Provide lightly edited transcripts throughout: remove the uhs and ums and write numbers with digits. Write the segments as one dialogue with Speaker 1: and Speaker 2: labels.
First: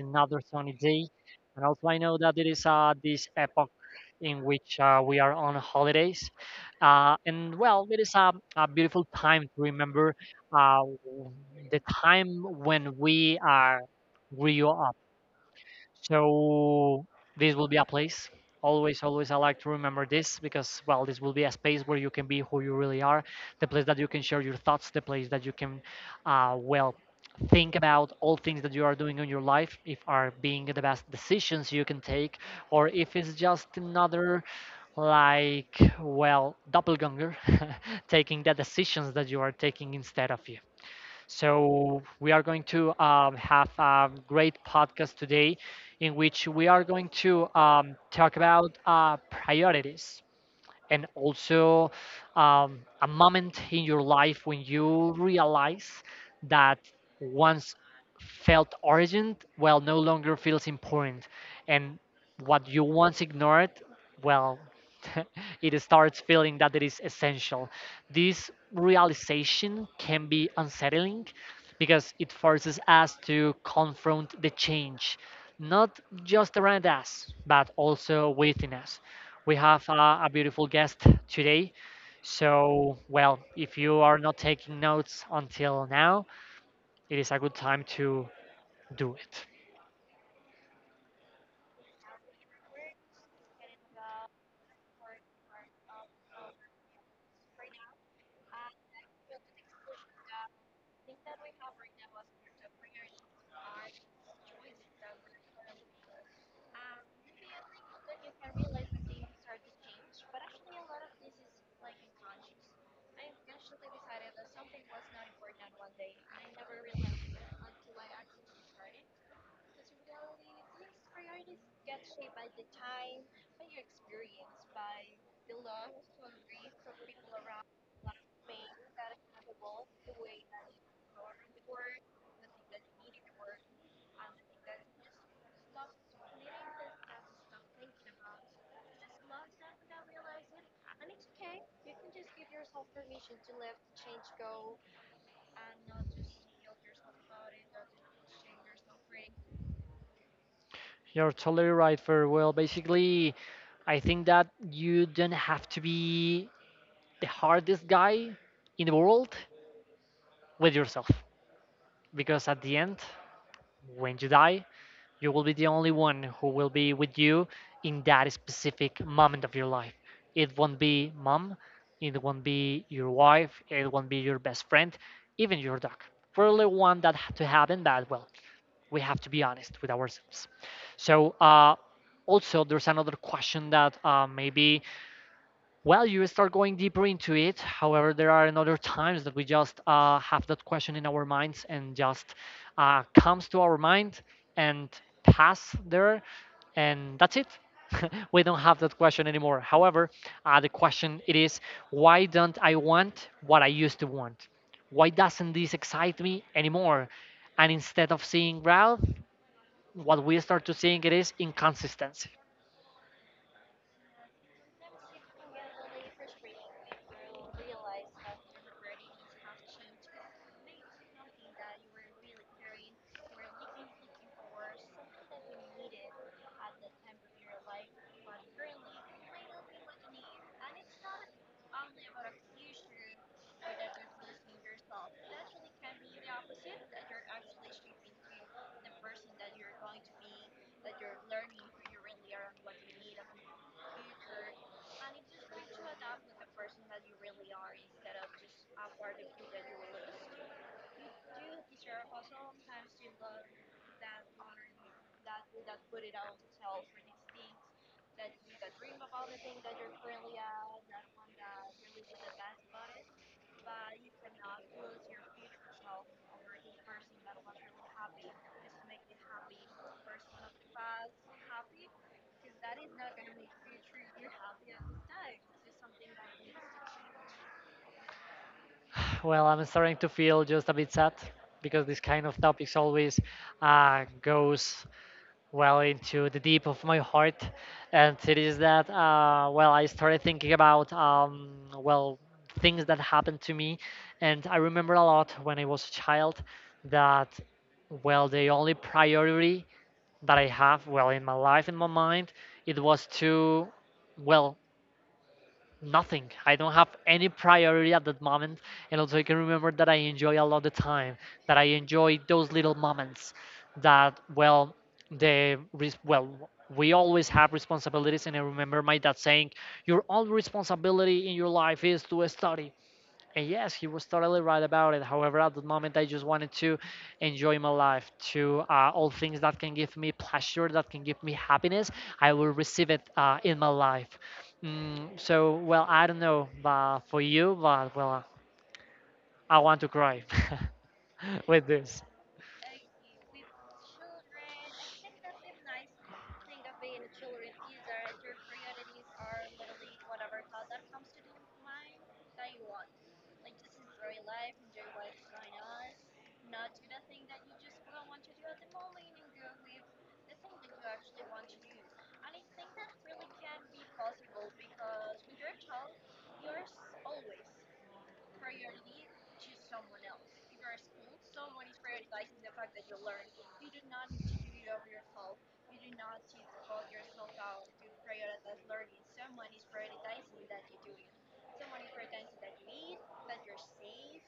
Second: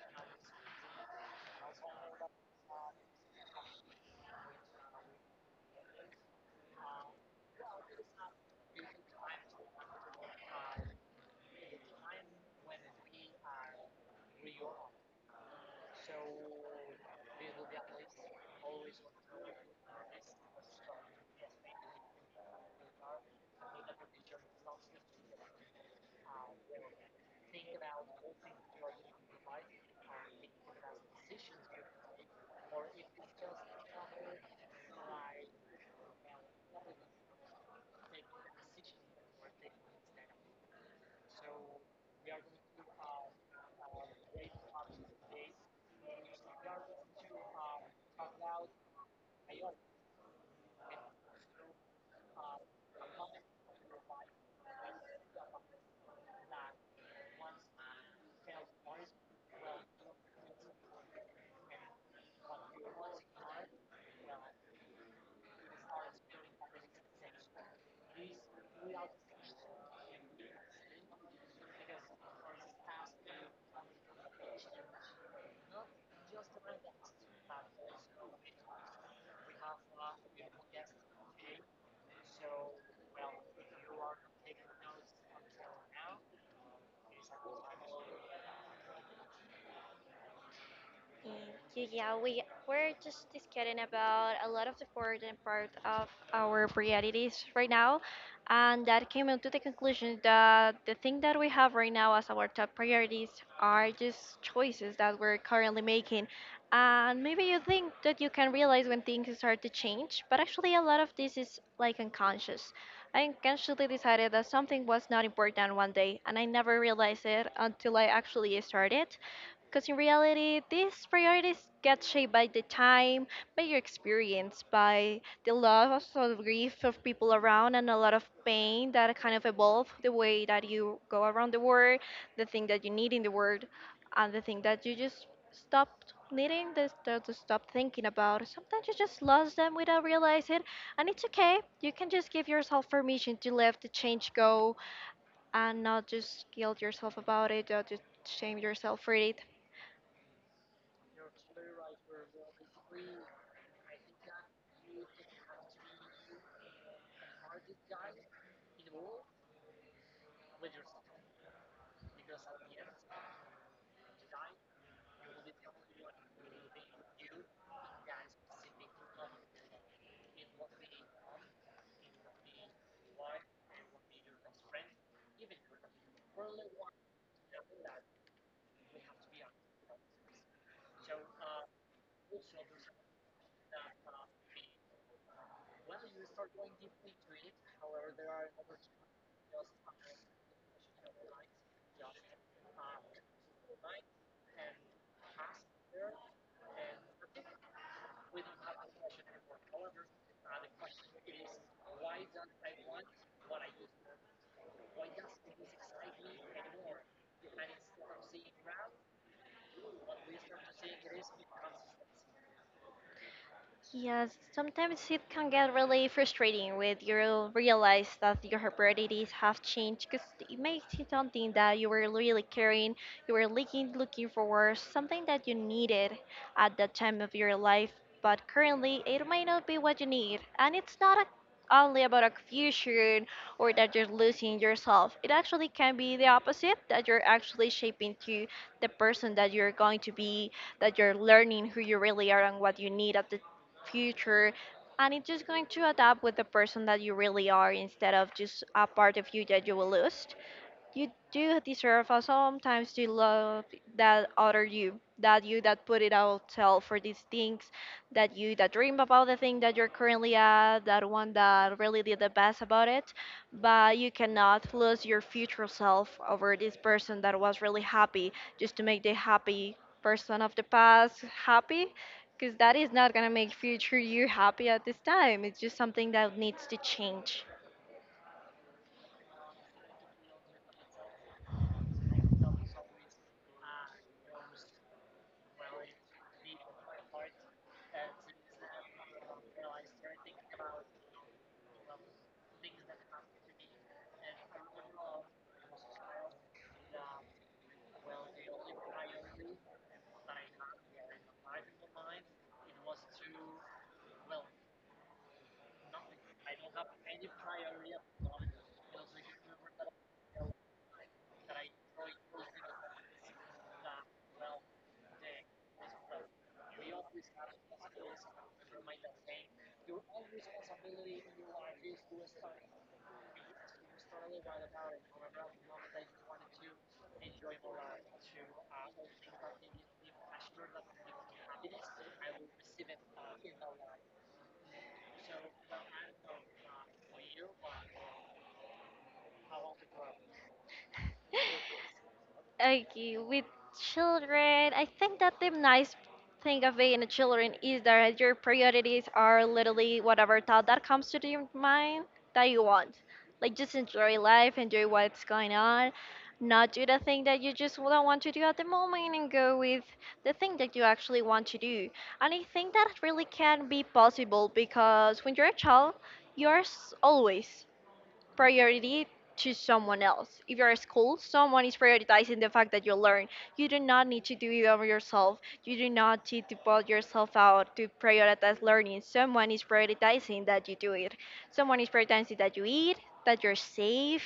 Speaker 1: another sunny day, and also I know that it is this epoch in which we are on holidays. And well, it is a beautiful time to remember uh, the time when we are grew so this will be a place. Always, always, I like to remember this because, well, this will be a space where you can be who you really are, the place that you can share your thoughts, the place that you can, well, think about all things that you are doing in your life, if are being the best decisions you can take, or if it's just another, like, well, doppelganger taking the decisions that you are taking instead of you. So, we are going to have a great podcast today in which we are going to talk about priorities, and also a moment in your life when you realize that once felt urgent well no longer feels important, and what you once ignored, well, it starts feeling that it is essential. This realization can be unsettling because it forces us to confront the change, not just around us but also within us. We have a beautiful guest today. So, well, if you are not taking notes until now, it is a good time to do it.
Speaker 2: Yeah, yeah, we're just discussing about a lot of the important part of our priorities right now, and that came into the conclusion that the thing that we have right now as our top priorities are just choices that we're currently making. And maybe you think that you can realize when things start to change, but actually a lot of this is like unconscious. I unconsciously decided that something was not important one day, and I never realized it until I actually started. Because in reality, these priorities get shaped by the time, by your experience, by the loss or the grief of people around, and a lot of pain that kind of evolve the way that you go around the world, the thing that you need in the world, and the thing that you just stopped needing, the stuff to stop thinking about. Sometimes you just lost them without realizing it, and it's okay. You can just give yourself permission to let the change go and not just guilt yourself about it or to shame yourself for it.
Speaker 1: You're totally right, Fer. Well, basically, I think that you don't have to be the hardest guy in the world with yourself. Because at the end, when you die, you will be the only one who will be with you in that specific moment of your life. It won't be mom, it won't be your wife, it won't be your best friend, even your dog. We really want that to happen, but well, we have to be honest with ourselves. So, also, there's another question that maybe, well, you start going deeper into it. However, there are another times that we just have that question in our minds and just comes to our mind and pass there, and that's it. We don't have that question anymore. However, the question it is, why don't I want what I used to want? Why doesn't this excite me anymore? And instead of seeing growth, what we start to seeing it is inconsistency.
Speaker 2: Yes, sometimes it can get really frustrating when you realize that your priorities have changed, because it makes it something that you were really caring, you were looking for, something that you needed at that time of your life, but currently it might not be what you need. And it's not a, only about a fusion or that you're losing yourself. It actually can be the opposite, that you're actually shaping to the person that you're going to be, that you're learning who you really are and what you need at the future, and it's just going to adapt with the person that you really are instead of just a part of you that you will lose. You do deserve us sometimes to love that other you, that you that put it out tell for these things, that you that dream about the thing that you're currently at, that one that really did the best about it. But you cannot lose your future self over this person that was really happy just to make the happy person of the past happy, because that is not going to make future you happy at this time. It's just something that needs to change.
Speaker 1: Well, I'm starting to feel just a bit sad because this kind of topics always goes well into the deep of my heart, and it is that well, I started thinking about well, things that happened to me, and I remember a lot when I was a child that, well, the only priority that I have, well, in my life, in my mind, it was to, well, nothing. I don't have any priority at that moment. And also, I can remember that I enjoy a lot the time, that I enjoy those little moments. That, well, the well, we always have responsibilities. And I remember my dad saying, "Your only responsibility in your life is to study." And yes, he was totally right about it. However, at the moment, I just wanted to enjoy my life, to all things that can give me pleasure, that can give me happiness. I will receive it in my life. So, well, I don't know, but for you, but well, I want to cry with this.
Speaker 2: Okay, with children, I think that the nice thing of being a children is that your priorities are literally whatever thought that comes to your mind that you want. Like just enjoy life, enjoy what's going on, not do the thing that you just don't want to do at the moment and go with the thing that you actually want to do. And I think that really can be possible, because when you're a child, you're always priority to someone else. If you're at school, someone is prioritizing the fact that you learn. You do not need to do it over yourself. You do not need to put yourself out to prioritize learning. Someone is prioritizing that you do it. Someone is prioritizing that you eat, that you're safe,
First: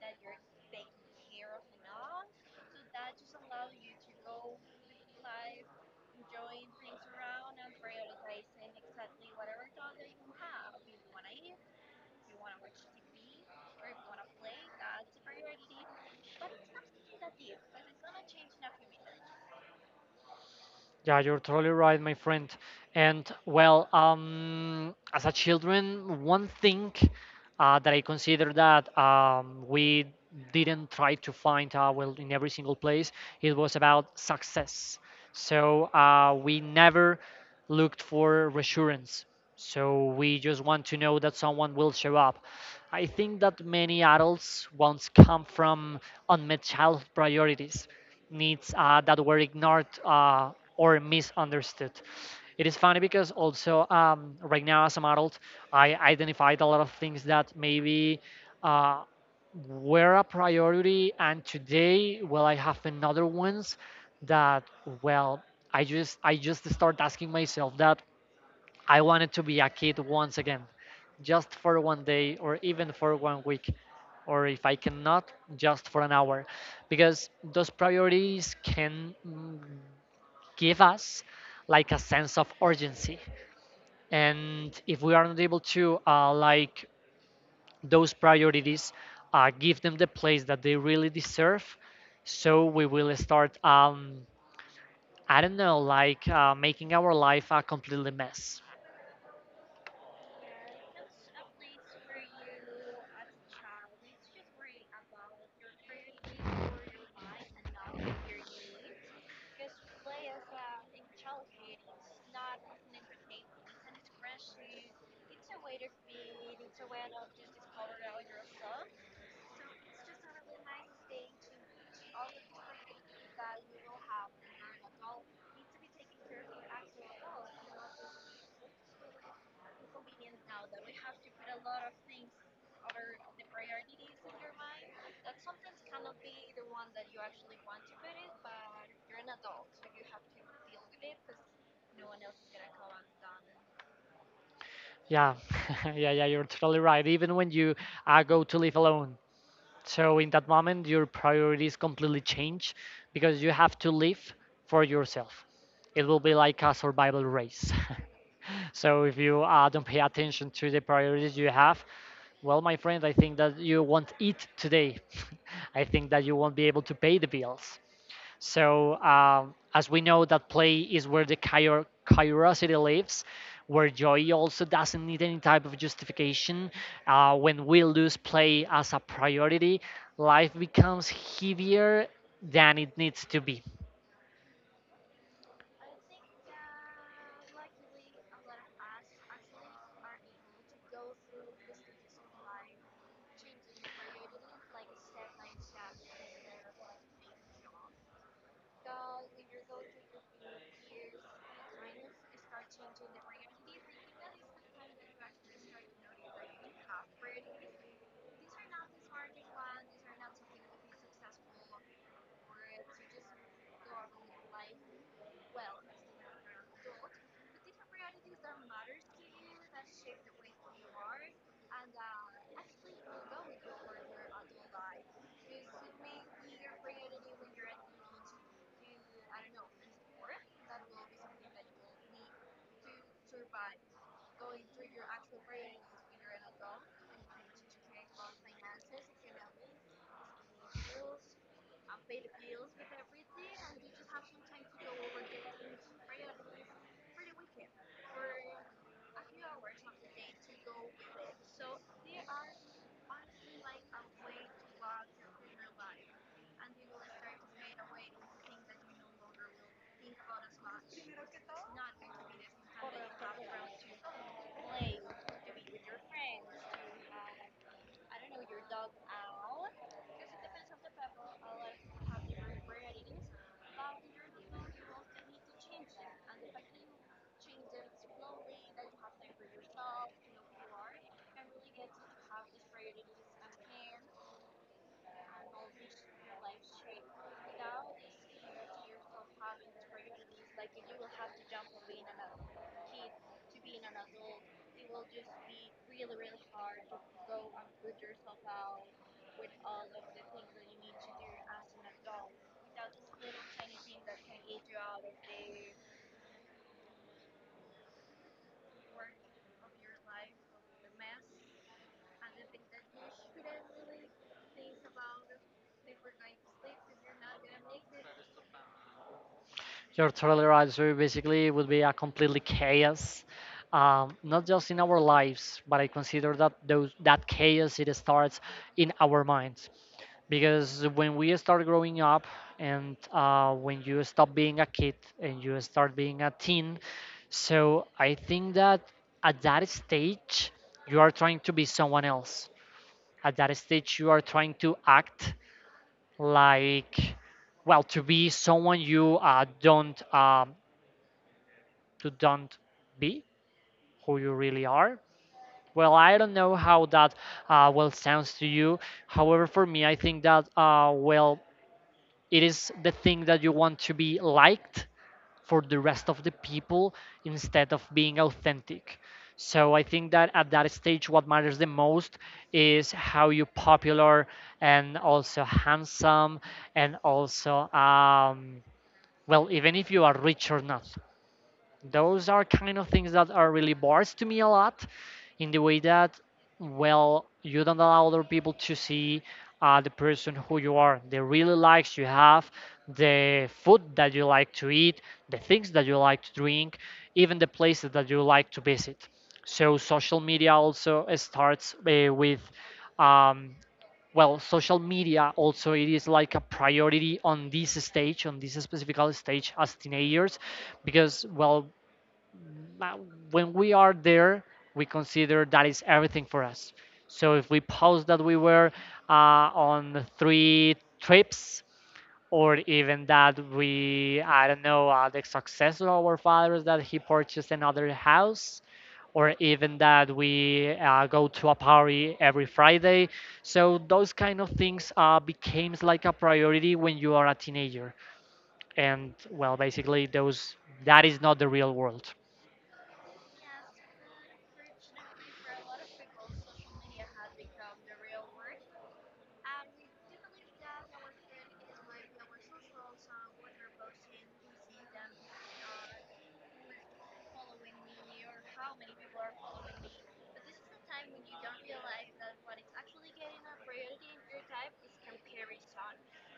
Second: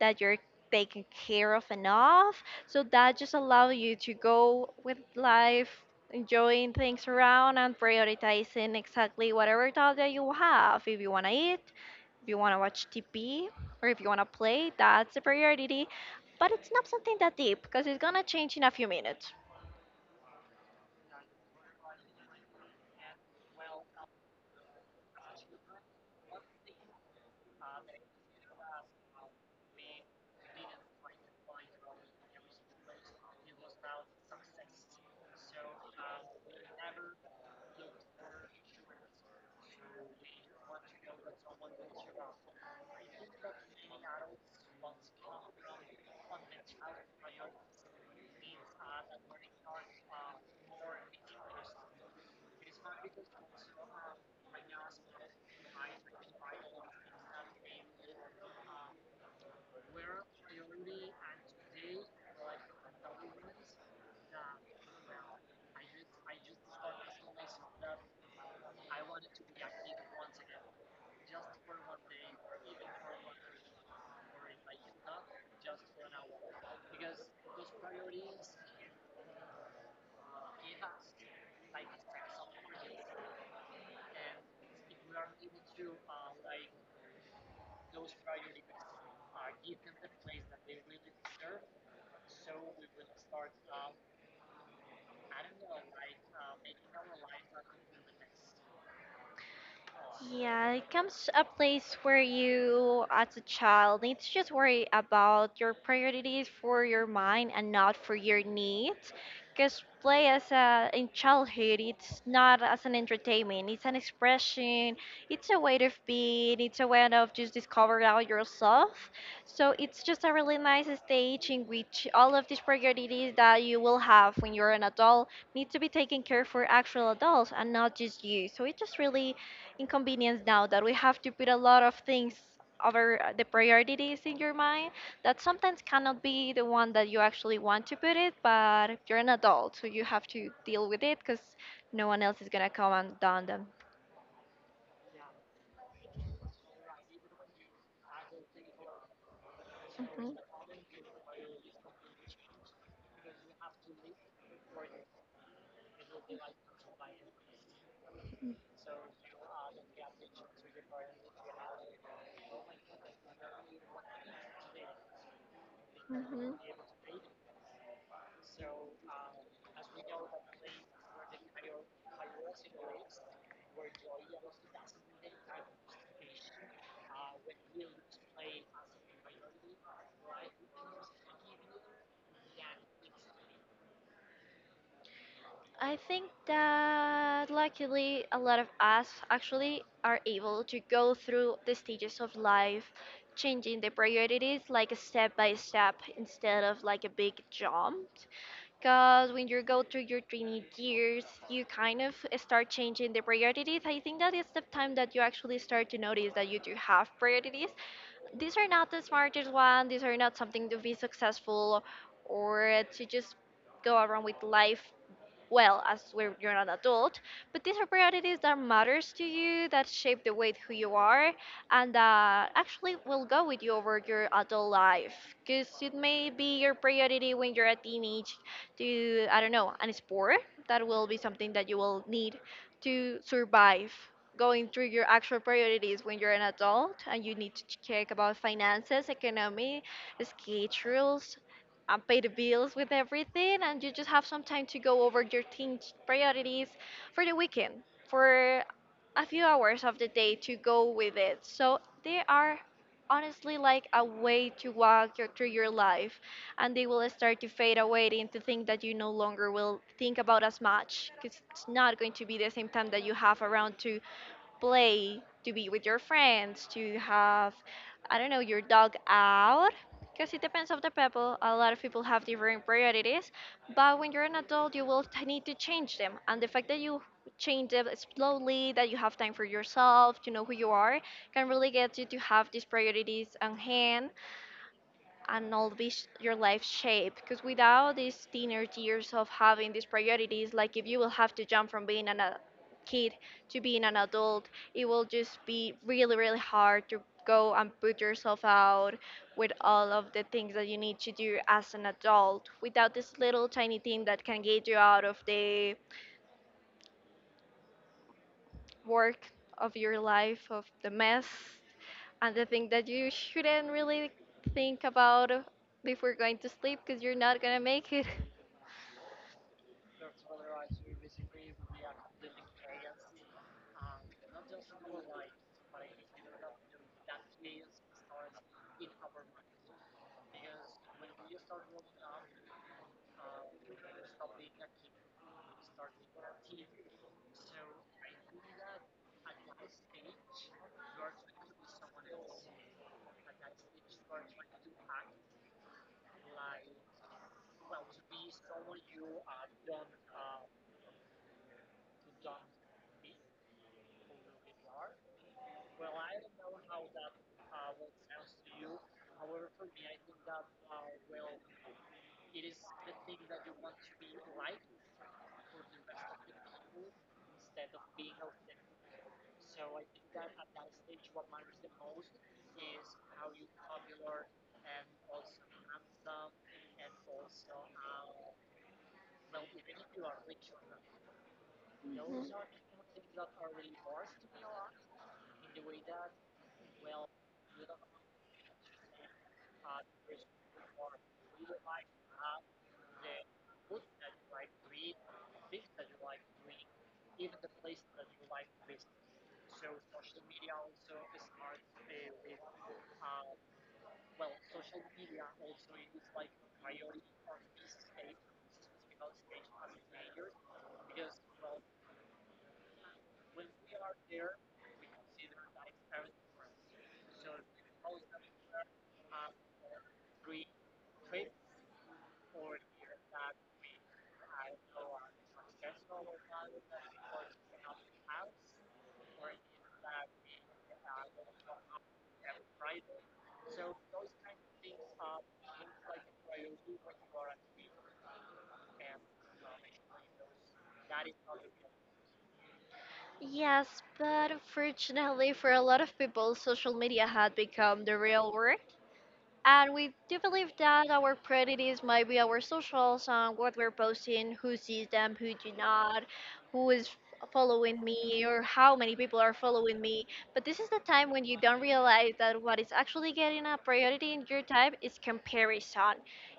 Speaker 2: that you're taken care of enough. So that just allows you to go with life, enjoying things around and prioritizing exactly whatever thought that you have. If you want to eat, if you want to watch TV, or if you want to play, that's a priority. But it's not something that deep, because it's gonna change in a few minutes.
Speaker 1: Yeah, you're totally right, my friend. And well, as a children, one thing that I consider that we didn't try to find, well, in every single place, it was about success. So we never looked for reassurance. So we just want to know that someone will show up. I think that many adults once come from unmet child priorities, needs that were ignored, or misunderstood. It is funny because also right now, as an adult, I identified a lot of things that maybe uh, were a priority, and today, well, I have another ones that, well, I just start asking myself that I wanted to be a kid once again, just for one day or even for one week, or if I cannot, just for an hour, because those priorities can, give us like a sense of urgency. And if we aren't able to like those priorities, give them the place that they really deserve, so we will start, I don't know, like making our life a completely mess.
Speaker 2: Yeah, it comes a place where you, as a child, need to just worry about your priorities for your mind and not for your needs. Because play as a in childhood, it's not as an entertainment. It's an expression. It's a way of being. It's a way of just discovering out yourself. So it's just a really nice stage in which all of these priorities that you will have when you're an adult need to be taken care for actual adults and not just you. So it's just really inconvenience now that we have to put a lot of things over the priorities in your mind, that sometimes cannot be the one that you actually want to put it, but you're an adult so you have to deal with it, because no one else is going to come and down them.
Speaker 1: Yeah, yeah, yeah, you're totally right. Even when you go to live alone. So
Speaker 2: Hmm.
Speaker 1: in that moment, your priorities completely change because you have to live for yourself. It will be like a survival race. So if you don't pay attention to the priorities you have, well, my friend, I think that you won't eat today. I think that you won't be
Speaker 2: Hmm.
Speaker 1: able to pay the bills. So, as we know, that play is where the curiosity lives, where joy also doesn't need any type of justification. When we lose play as a priority, life becomes heavier than it needs to be.
Speaker 2: I think that luckily a lot of us actually are able to go through the stages of life, changing the priorities like a step by step instead of like a big jump, because when you go through your training years, you kind of start changing the priorities. I think that is the time that you actually start to notice that you do have priorities. These are not the smartest one. These are not something to be successful or to just go around with life well as when you're an adult, but these are priorities that matters to you, that shape the way who you are, and that actually will go with you over your adult life. Because it may be your priority when you're a teenage to, I don't know, an sport, that will be something that you will need to survive, going through your actual priorities when you're an adult, and you need to check about finances, economy, schedule, rules, and pay the bills with everything, and you just have some time to go over your team's priorities for the weekend, for a few hours of the day to go with it. So they are, honestly, like a way to walk your, through your life, and they will start to fade away into things that you no longer will think about as much, because it's not going to be the same time that you have around to play, to be with your friends, to have, I don't know, your dog out. Because it depends on the people. A lot of people have different priorities. But when you're an adult, you will need to change them. And the fact that you change them slowly, that you have time for yourself, to know who you are, can really get you to have these priorities on hand and all this your life shape, because without these teenage years of having these priorities, like if you will have to jump from being an, a kid to being an adult, it will just be really really hard to go and put yourself out with all of the things that you need to do as an adult, without this little tiny thing that can get you out of the work of your life, of the mess. And the thing that you shouldn't really think about before going to sleep, because you're not gonna make it.
Speaker 1: Your total answer basically would be a completely chaos. Not just in our lives, but I consider that those that chaos it starts in our minds. Because when we start growing up and, when you stop being a kid and you start being a teen, so I think that at that stage, you are trying to be someone else. At that stage, you are trying to act like, well, to be someone you don't, to don't be who you really are. Well, I don't know how that, well, sounds to you. However, for me, I think that, well, it is the thing that you want to be liked for the rest of the people instead of being authentic. So I think that at that stage, what matters the most is how you popular, and also handsome, and also, well, even if you are rich or not. Those are kind of things that are really bars to me a lot, in the way that, well, you don't allow other people to see the person who you are, the really likes you have, the food that you like to eat, the things that you like to drink, even the places that you like to visit. So social media also starts, with, um, well, social media also it is like a priority on this stage, on this specific stage as teenagers, because, well, but when we are there, we consider that is everything for us. So if we post that we were on three trips, or even that we, I don't know, the success of our fathers that he purchased another house, or even that we go to a party every Friday. So those kind of things becomes like a priority when you are a teenager. And well, basically, those that is not the real world.
Speaker 2: Yes, but unfortunately for a lot of people, social media had become the real world. And we do believe that our prejudice might be our socials on what we're posting, who sees them, who do not, who is following me, or how many people are following me. But this is the time when you don't realize that what is actually getting a priority in your time is comparison.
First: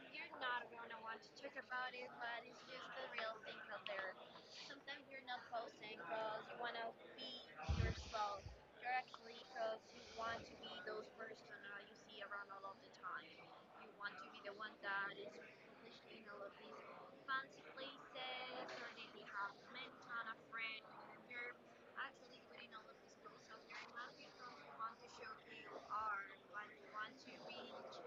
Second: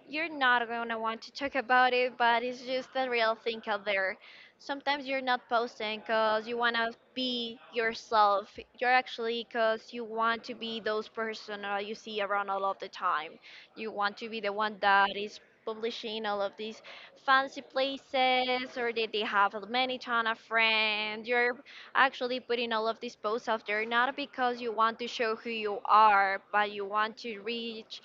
Speaker 2: You're not gonna want to talk about it, but it's just the real thing out there. Sometimes you're not posting because you want to be yourself, you're actually because you want to be those person you see around all of the time. You want to be the one that is publishing all of these fancy places, or that they have many ton of friends. You're actually putting all of these posts out there not because you want to show who you are, but you want to reach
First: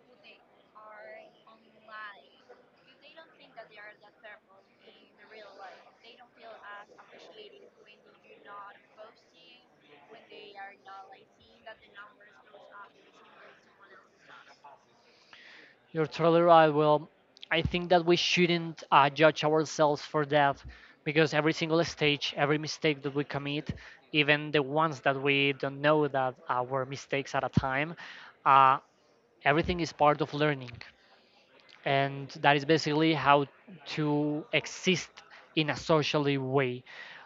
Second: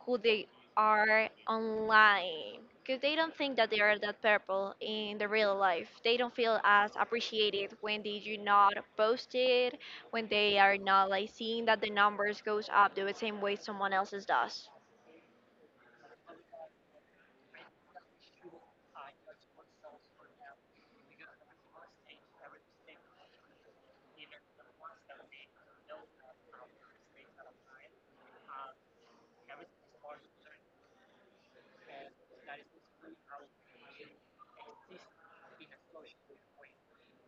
Speaker 2: who they are online, because they don't think that they are that purple in the real life. They don't feel as appreciated when they do not post it, when they are not like seeing that the numbers goes up the same way someone else's does.
Speaker 1: You're totally right. Well, I think that we shouldn't judge ourselves for that, because every single stage, every mistake that we commit, even the ones that we don't know that were mistakes at a time, uh, everything is part of learning. And that is basically how to exist in a socially way.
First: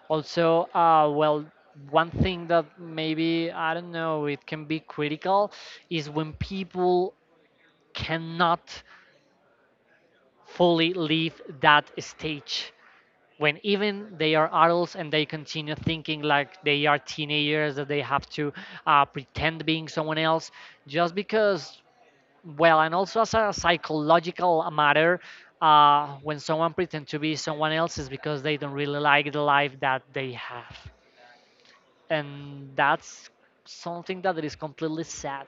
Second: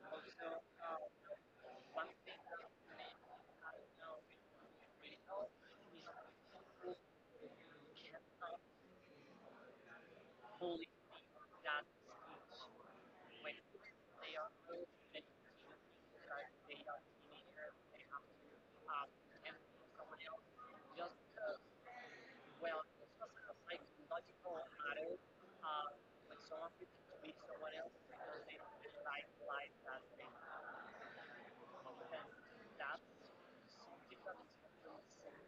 Speaker 1: Also, well, one thing that maybe, I don't know, it can be critical is when people cannot fully leave that stage, when even they are adults and they continue thinking like they are teenagers, that they have to pretend being someone else just because, well, and also, as a psychological matter, when someone pretends to be someone else is because they don't really like the life that they have, and that's something that is completely sad.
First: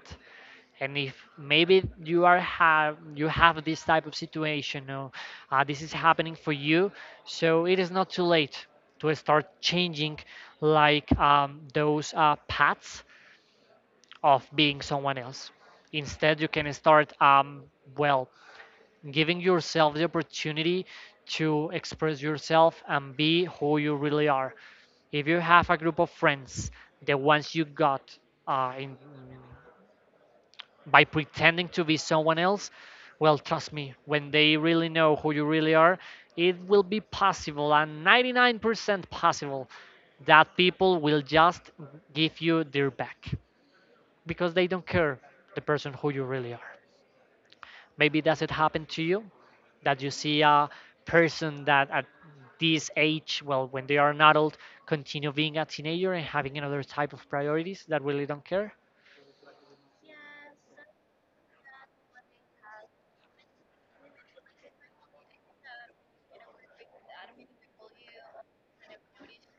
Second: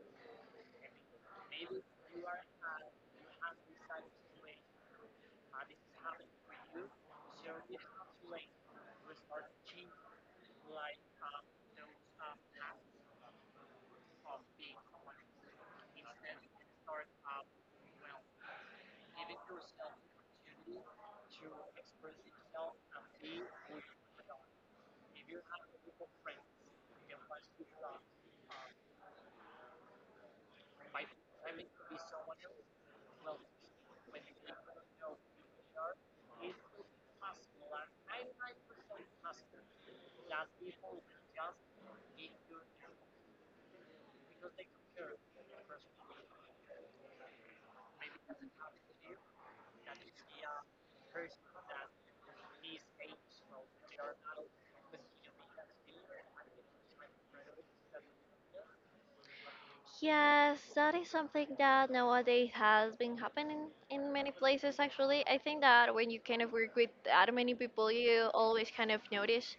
Speaker 1: And if maybe you are have you have this type of situation, or, this is happening for you, so it is not too late to start changing, like, those, paths of being someone else. Instead, you can start, well, giving yourself the opportunity to express yourself and be who you really are. If you have a group of friends, the ones you got, in, by pretending to be someone else, well, trust me, when they really know who you really are, it will be possible and 99% possible that people will just give you their back because they don't care the person who you really are. Maybe does it happen to you that you see a person that at this age, well, when they are an adult, continue being a teenager and having another type of priorities that really don't care?
Speaker 2: Yes, that is something that nowadays has been happening in many places actually. I think that when you kind of work with that many people, you always kind of notice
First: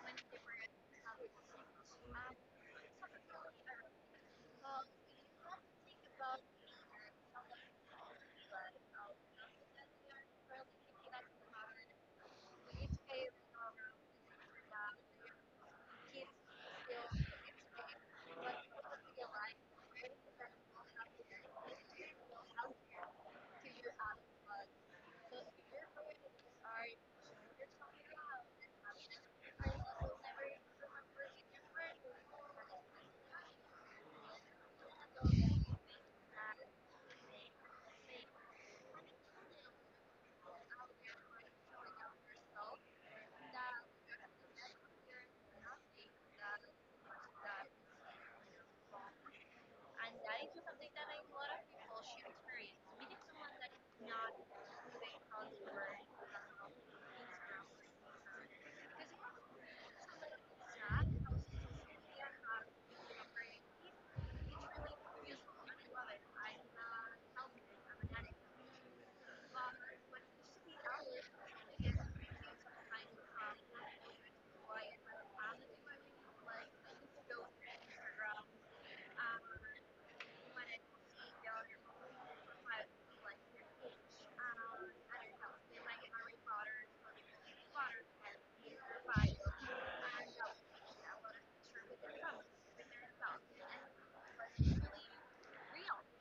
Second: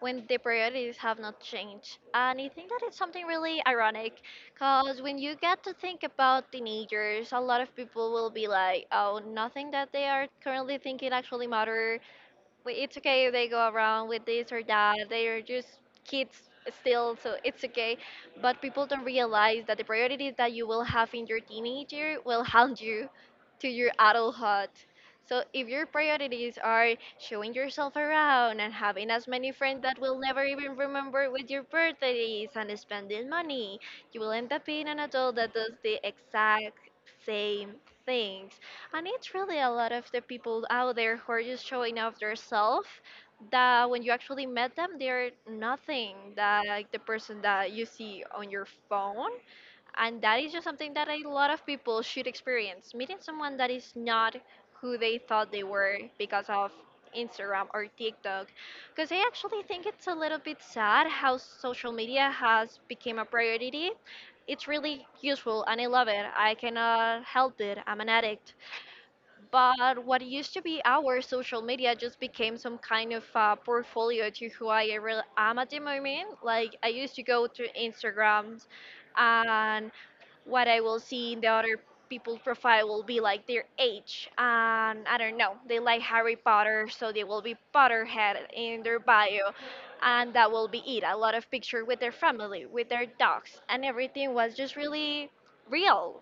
Speaker 2: when the priorities have not changed. And I think that it's something really ironic, because when you get to think about teenagers, a lot of people will be like, oh, nothing that they are currently thinking actually matters, it's okay if they go around with this or that. They are just kids still, so it's okay. But people don't realize that the priorities that you will have in your teenager will haunt you to your adulthood. So if your priorities are showing yourself around and having as many friends that will never even remember what your birthday is, and spending money, you will end up being an adult that does the exact same things. And it's really a lot of the people out there who are just showing off their self, that when you actually met them, they're nothing that like the person that you see on your phone. And that is just something that a lot of people should experience. Meeting someone that is not who they thought they were because of Instagram or TikTok. Because I actually think it's a little bit sad how social media has become a priority. It's really useful and I love it. I cannot help it. I'm an addict, but what used to be our social media just became some kind of portfolio to who I really am at the moment. Like, I used to go to Instagrams, and what I will see in the other people's profile will be like their age. And I don't know, they like Harry Potter, so they will be Potterhead in their bio. And that will be it. A lot of picture with their family, with their dogs, and everything was just really real.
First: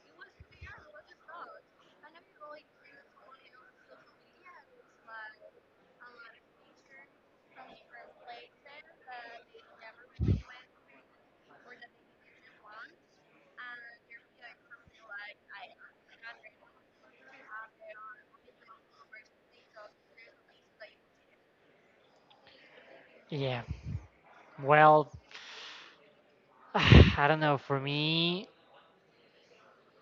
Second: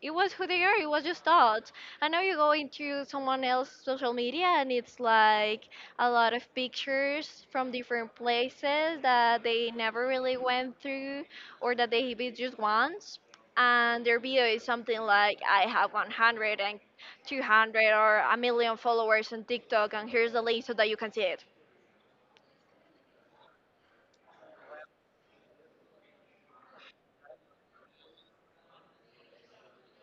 Speaker 2: It was who they are. It was just thoughts. I know you go into someone else's social media and it's like a lot of pictures from different places that they never really went through, or that they maybe just once, and their video is something like, I have 100 and 200 or a million followers on TikTok, and here's the link so that you can see it.
Speaker 1: Yeah, well, I don't know. For me,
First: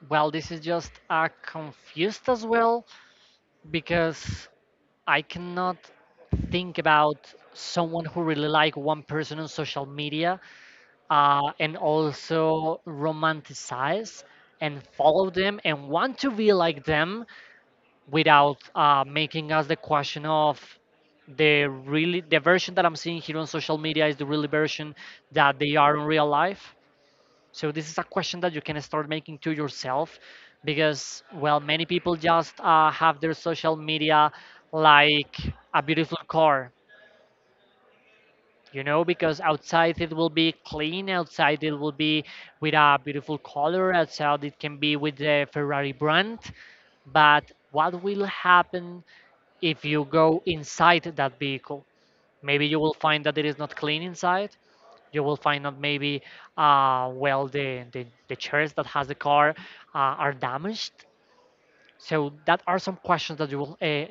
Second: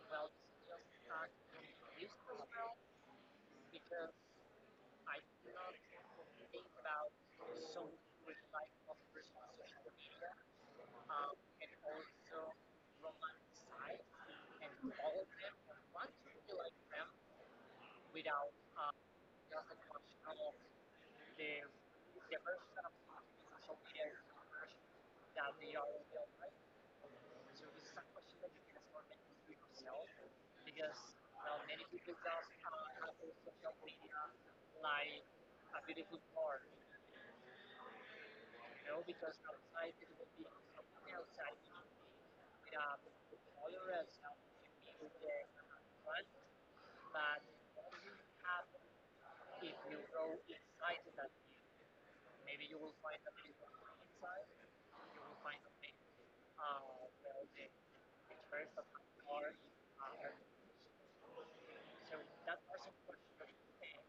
Speaker 1: well, this is just confused as well because I cannot think about someone who really like one person on social media and also romanticize and follow them and want to be like them without making us the question of the really the version that I'm seeing here on social media is the really version that they are in real life. So this is a question that you can start making to yourself because, well, many people just have their social media like a beautiful car, you know, because outside it will be clean, outside it will be with a beautiful color, outside it can be with the ferrari brand. But what will happen if you go inside that vehicle? Maybe you will find that it is not clean inside. You will find out maybe well the chairs that has the car are damaged. So that are some questions that you will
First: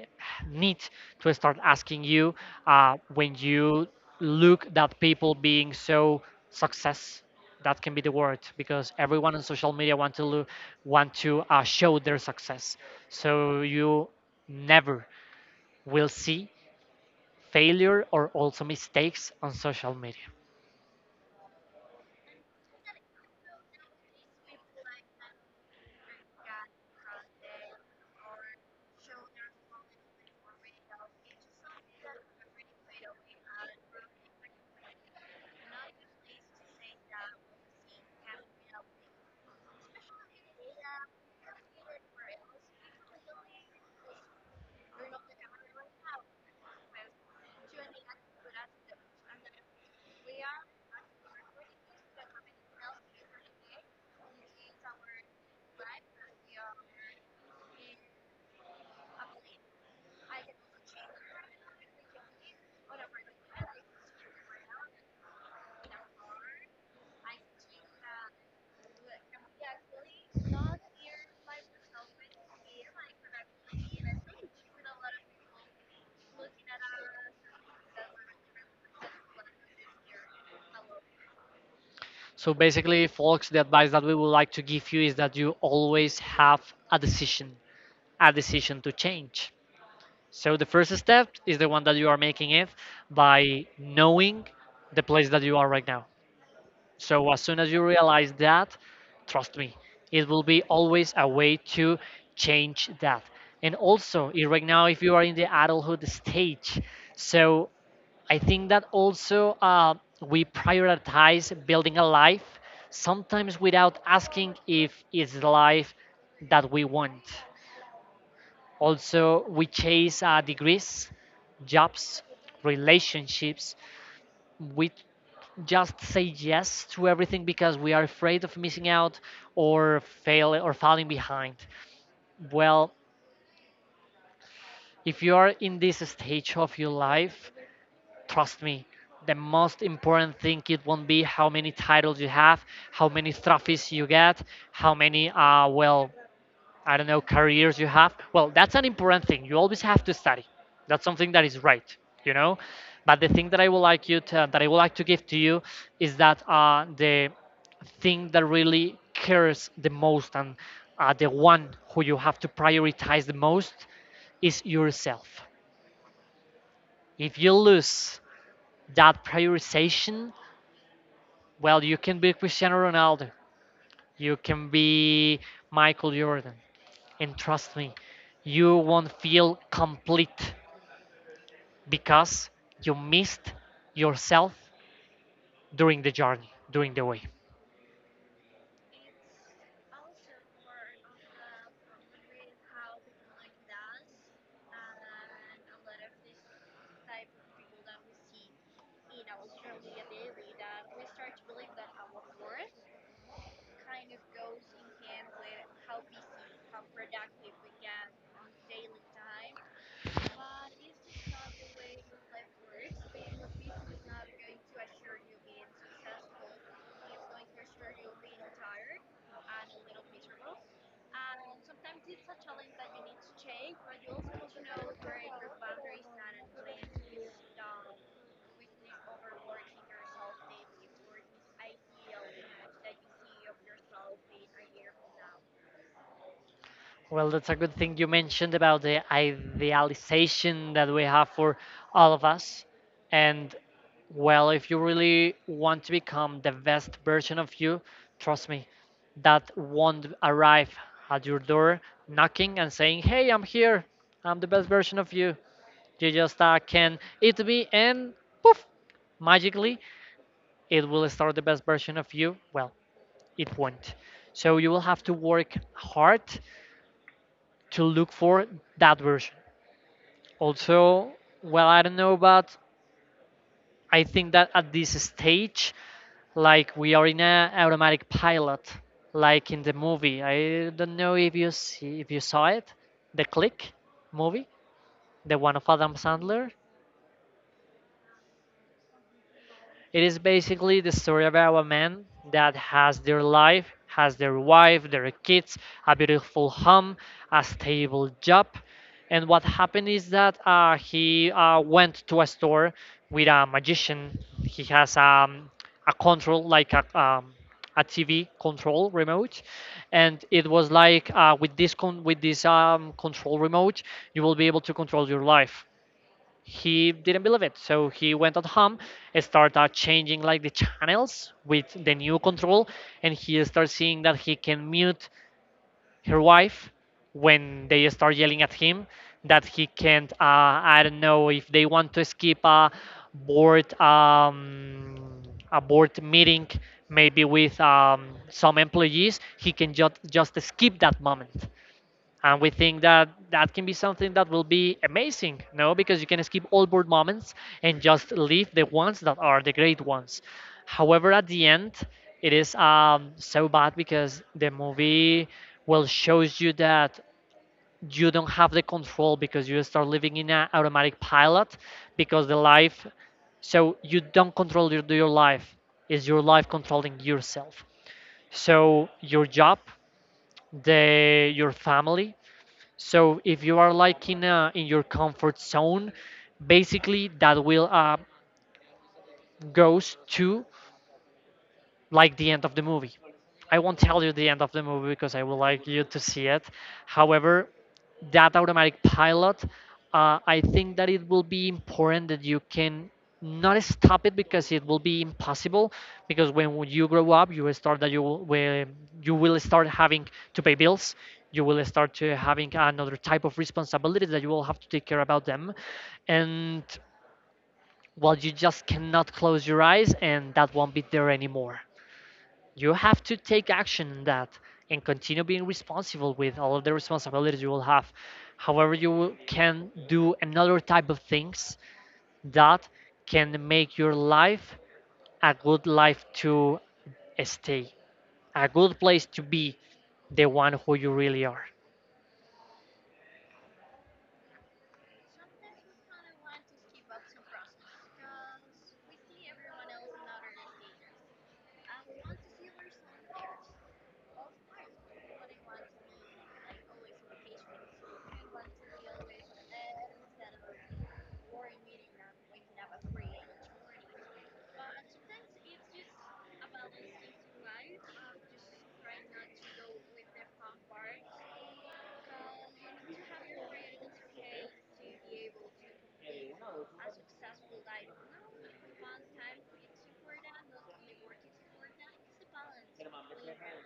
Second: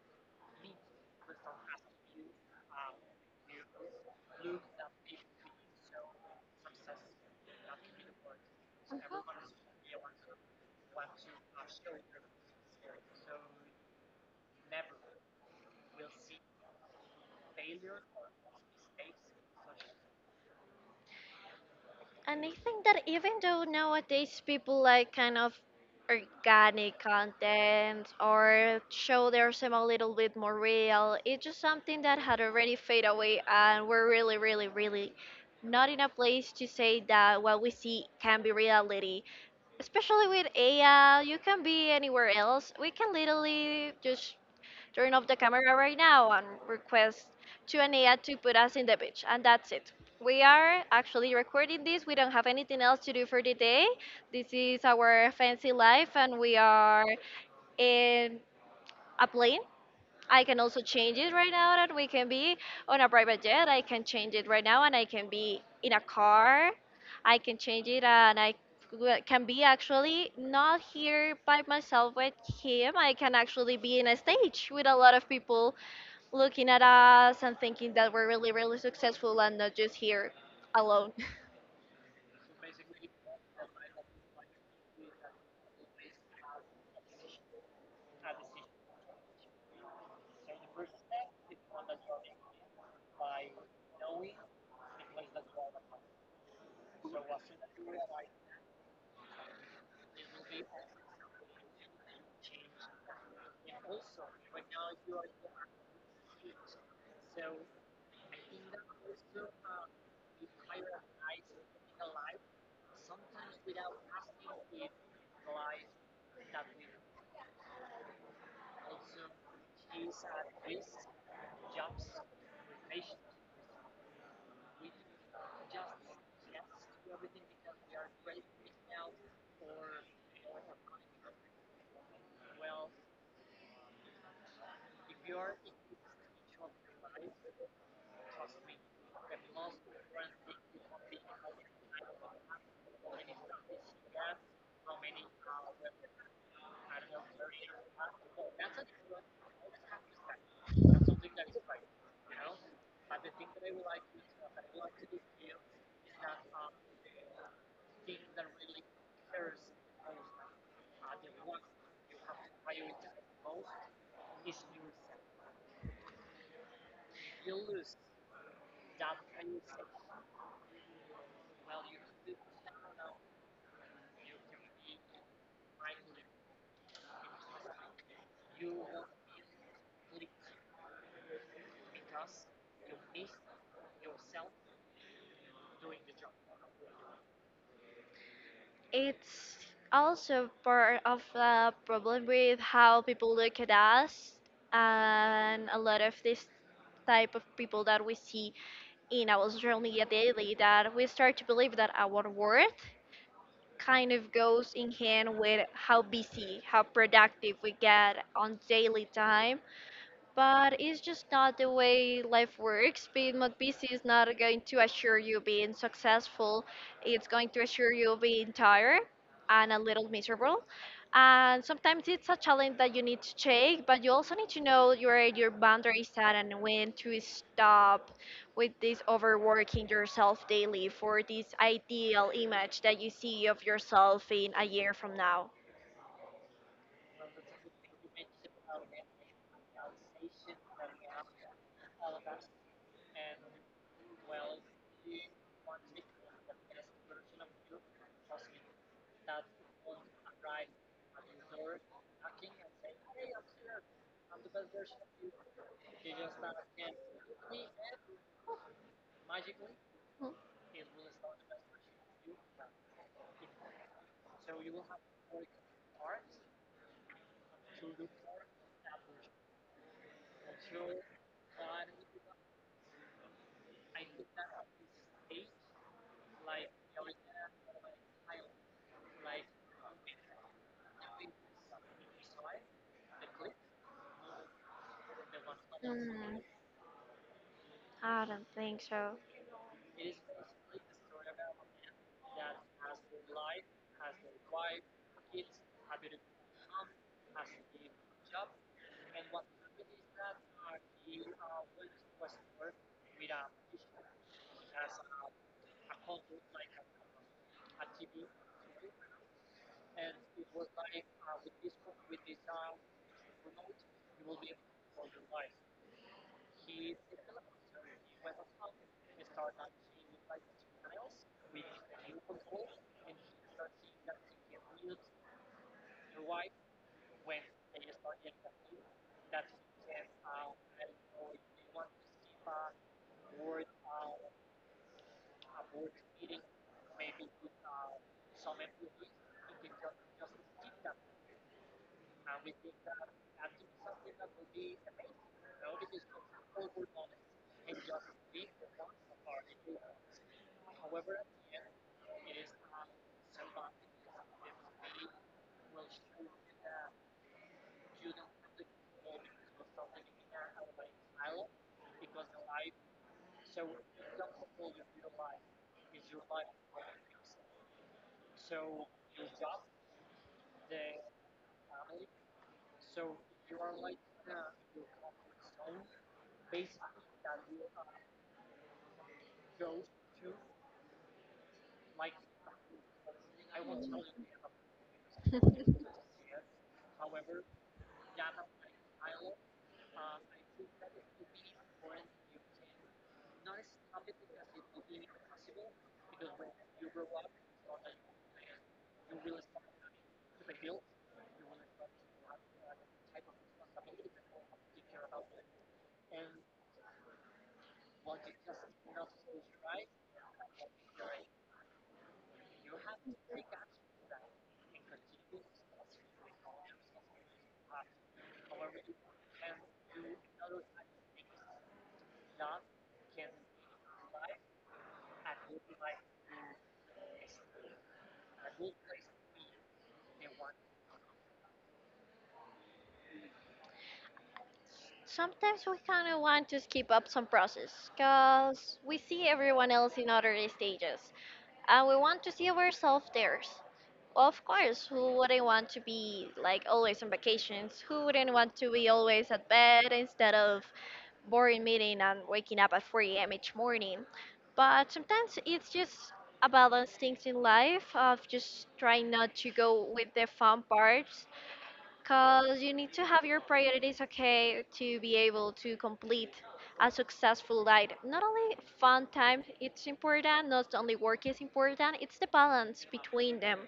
Speaker 1: need to start asking you when you look that people being so success. That can be the word, because everyone on social media want to show their success. So you never will see failure or also mistakes on social media.
Speaker 2: And I think that even though nowadays people like kind of organic content or show themselves a little bit more real, it's just something that had already fade away and we're really, really, really not in a place to say that what we see can be reality. Especially with AI, you can be anywhere else. We can literally just turn off the camera right now and request to Anea to put us in the beach. And that's it. We are actually recording this. We don't have anything else to do for the day. This is our fancy life, and we are in a plane. I can also change it right now that we can be on a private jet. I can change it right now, and I can be in a car. I can change it, and I can be actually not here by myself with him. I can actually be in a stage with a lot of people looking at us and thinking that we're really, really successful and not just here alone.
Speaker 1: So basically, folks, the advice that we would like to give you is that you always have a decision, a decision to change. So the first step is the one that you are making it by knowing the place that you are right now. So as soon as you realize that, trust me, it will be always a way to change that. And also, right now, if you are in the adulthood stage, so I think that also we prioritize building a life sometimes without asking if it's the life that we want. Also, we chase degrees, jobs, relationships. We just say yes to everything because we are afraid of missing out or fail or falling behind. Well, if you are in this stage of your life, trust me, the most important thing it won't be how many titles you have, how many trophies you get, how many well, I don't know, careers you have. Well, that's an important thing. You always have to study. That's something that is right, you know. But the thing that I would like you to, that I would like to give to you is that the thing that really cares the most, and the one who you have to prioritize the most is yourself. If you lose that prioritization, well, you can be Cristiano Ronaldo, you can be Michael Jordan, and trust me, you won't feel complete because you missed yourself during the journey, during the way.
Speaker 2: It's also part of the problem with how people look at us and a lot of this type of people that we see in our social media daily that we start to believe that our worth kind of goes in hand with how busy, how productive we get on daily time, but it's just not the way life works. Being not busy is not going to assure you being successful. It's going to assure you being tired and a little miserable. And sometimes it's a challenge that you need to take, but you also need to know your boundaries and when to stop with this overworking yourself daily for this ideal image that you see of yourself in a year from now.
Speaker 1: Well, that's a good thing you mentioned about the idealization that we have for all of us. And, well, if you really want to become the best version of you, trust me, that won't arrive at your door knocking and saying, "Hey, I'm here. I'm the best version of you. You just can eat me and poof, magically, it will start the best version of you." Well, it won't. So you will have to work hard to look for that version. Also, well, I don't know, but I think that at this stage, like we are in a automatic pilot, like in the movie. I don't know if you see, if you saw it, the Click movie, the one of Adam
Speaker 2: Mm,
Speaker 1: Sandler.
Speaker 2: I don't think so.
Speaker 1: It is basically the story about a man that has their life, has their wife, their kids, a beautiful home, a stable job. And what happened is that he went to a store with a magician. He has a control, like a TV control remote, and it was like with with this control remote, you will be able to control your life. He didn't believe it. So he went at home, started changing like the channels with the new control, and he started seeing that he can mute her wife when they start yelling at him. That he can't. I don't know if they want to skip board um, a board meeting, maybe with some employees. He can just skip that moment, and we think that that can be something that will be amazing. No, because you can skip all board moments and just leave the ones that are the great ones. However, at the end, it is so bad, because the movie will shows you that you don't have the control because you start living in an automatic pilot because the life, so you don't control your life. Is your life controlling yourself? So your job, the your family. So if you are like in in your comfort zone, basically that will goes to like the end of the movie. I won't tell you the end of the movie because I would like you to see it. However, that automatic pilot, I think that it will be important that you can not stop it because it will be impossible. Because when you grow up, you will start that you will start having to pay bills. You will start to having another type of responsibilities that you will have to take care about them, and, well, you just cannot close your eyes, and that won't be there anymore. You have to take action in that and continue being responsible with all of the responsibilities you will have. However, can do another type of things that can make your life a good life to stay, a good place to be the one who you really are.
Speaker 2: Sometimes we kind of want to skip up some process because we see everyone else in other stages, and we want to see ourselves theirs. Of course, who wouldn't want to be like always on vacations? Who wouldn't want to be always at bed instead of boring meeting and waking up at 4 a.m. each morning? But sometimes it's just about those things in life of just trying not to go with the fun parts, because you need to have your priorities okay to be able to complete a successful life. Not only fun time it's important, not only work is important, it's the balance between them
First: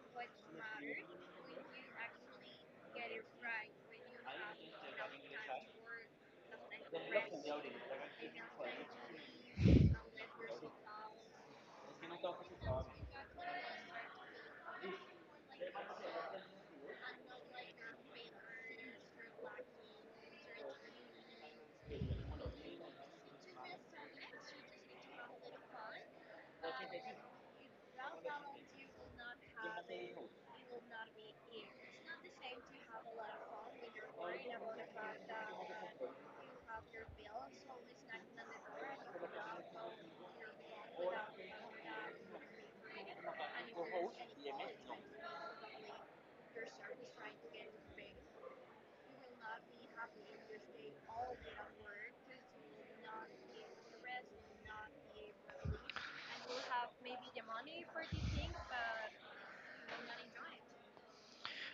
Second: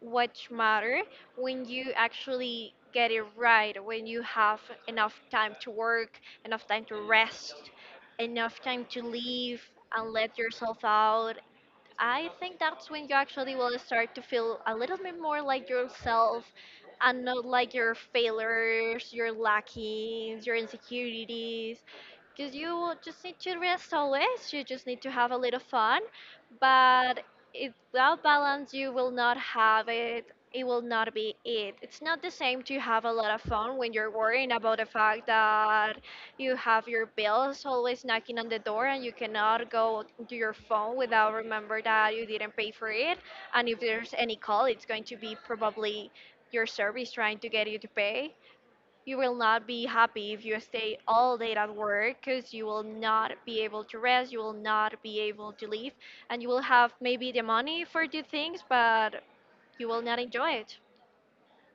Speaker 2: which matter when you actually get it right, when you have enough time to work, enough time to rest, enough time to leave and let yourself out. I think that's when you actually will start to feel a little bit more like yourself and not like your failures, your lackings, your insecurities. Because you just need to rest always, you just need to have a little fun. But it, without balance, you will not have it. It will not be it. It's not the same to have a lot of fun when you're worrying about the fact that you have your bills always knocking on the door, and you cannot go to your phone without remember that you didn't pay for it. And if there's any call, it's going to be probably your service trying to get you to pay. You will not be happy if you stay all day at work, because you will not be able to rest, you will not be able to leave, and you will have maybe the money for the things, but you will not enjoy it.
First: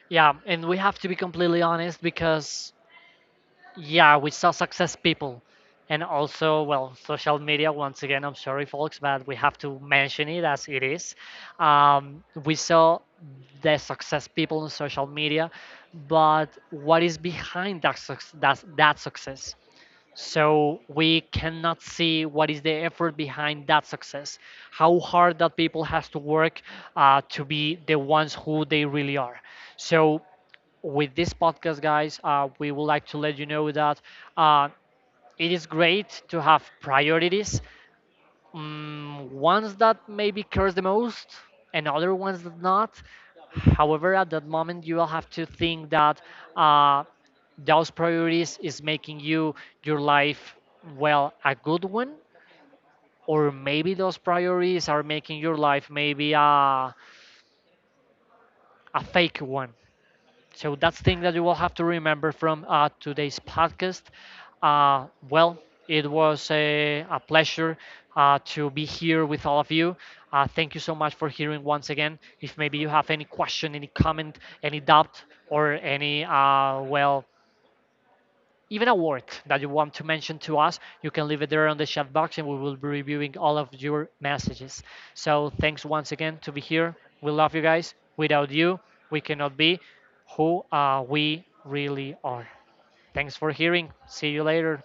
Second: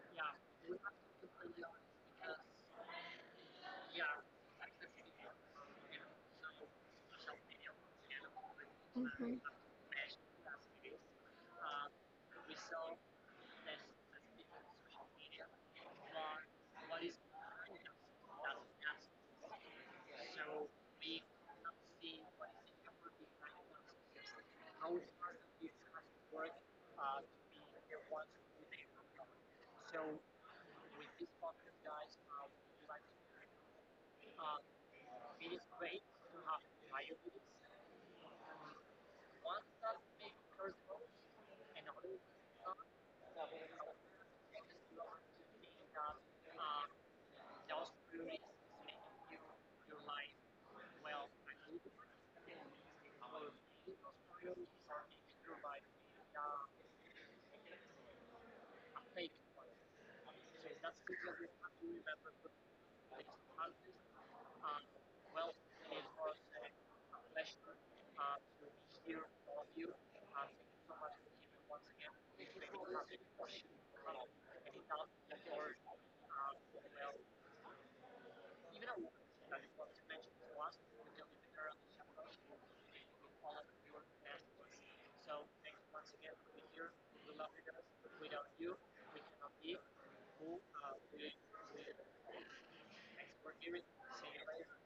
Speaker 1: Yeah, and we have to be completely honest because, yeah, we saw success people. And also, well, social media, once again, I'm sorry, folks, but we
Speaker 2: Mhm.
Speaker 1: have to mention it as it is. We saw the success people on social media, but what is behind that success? So we cannot see what is the effort behind that success, how hard that people has to work to be the ones who they really are. So with this podcast, guys, we would like to let you know that uh, it is great to have priorities. Mm, ones that maybe cares the most, and other ones that not. However, at that moment, you will have to think that uh, those priorities is making you your life, well, a good one, or maybe those priorities are making your life maybe a fake one. So that's the thing that you will have to remember from today's podcast. Well, it was a pleasure to be here with all of you. Thank you so much for hearing once again. If maybe you have any question, any comment, any doubt, or any well, even a work that you want to mention to us, you can leave it there on the chat box, and we will be reviewing all of your messages. So thanks once again to be here. We love you guys. Without you, we cannot be who we really are. Thanks for hearing. See you later.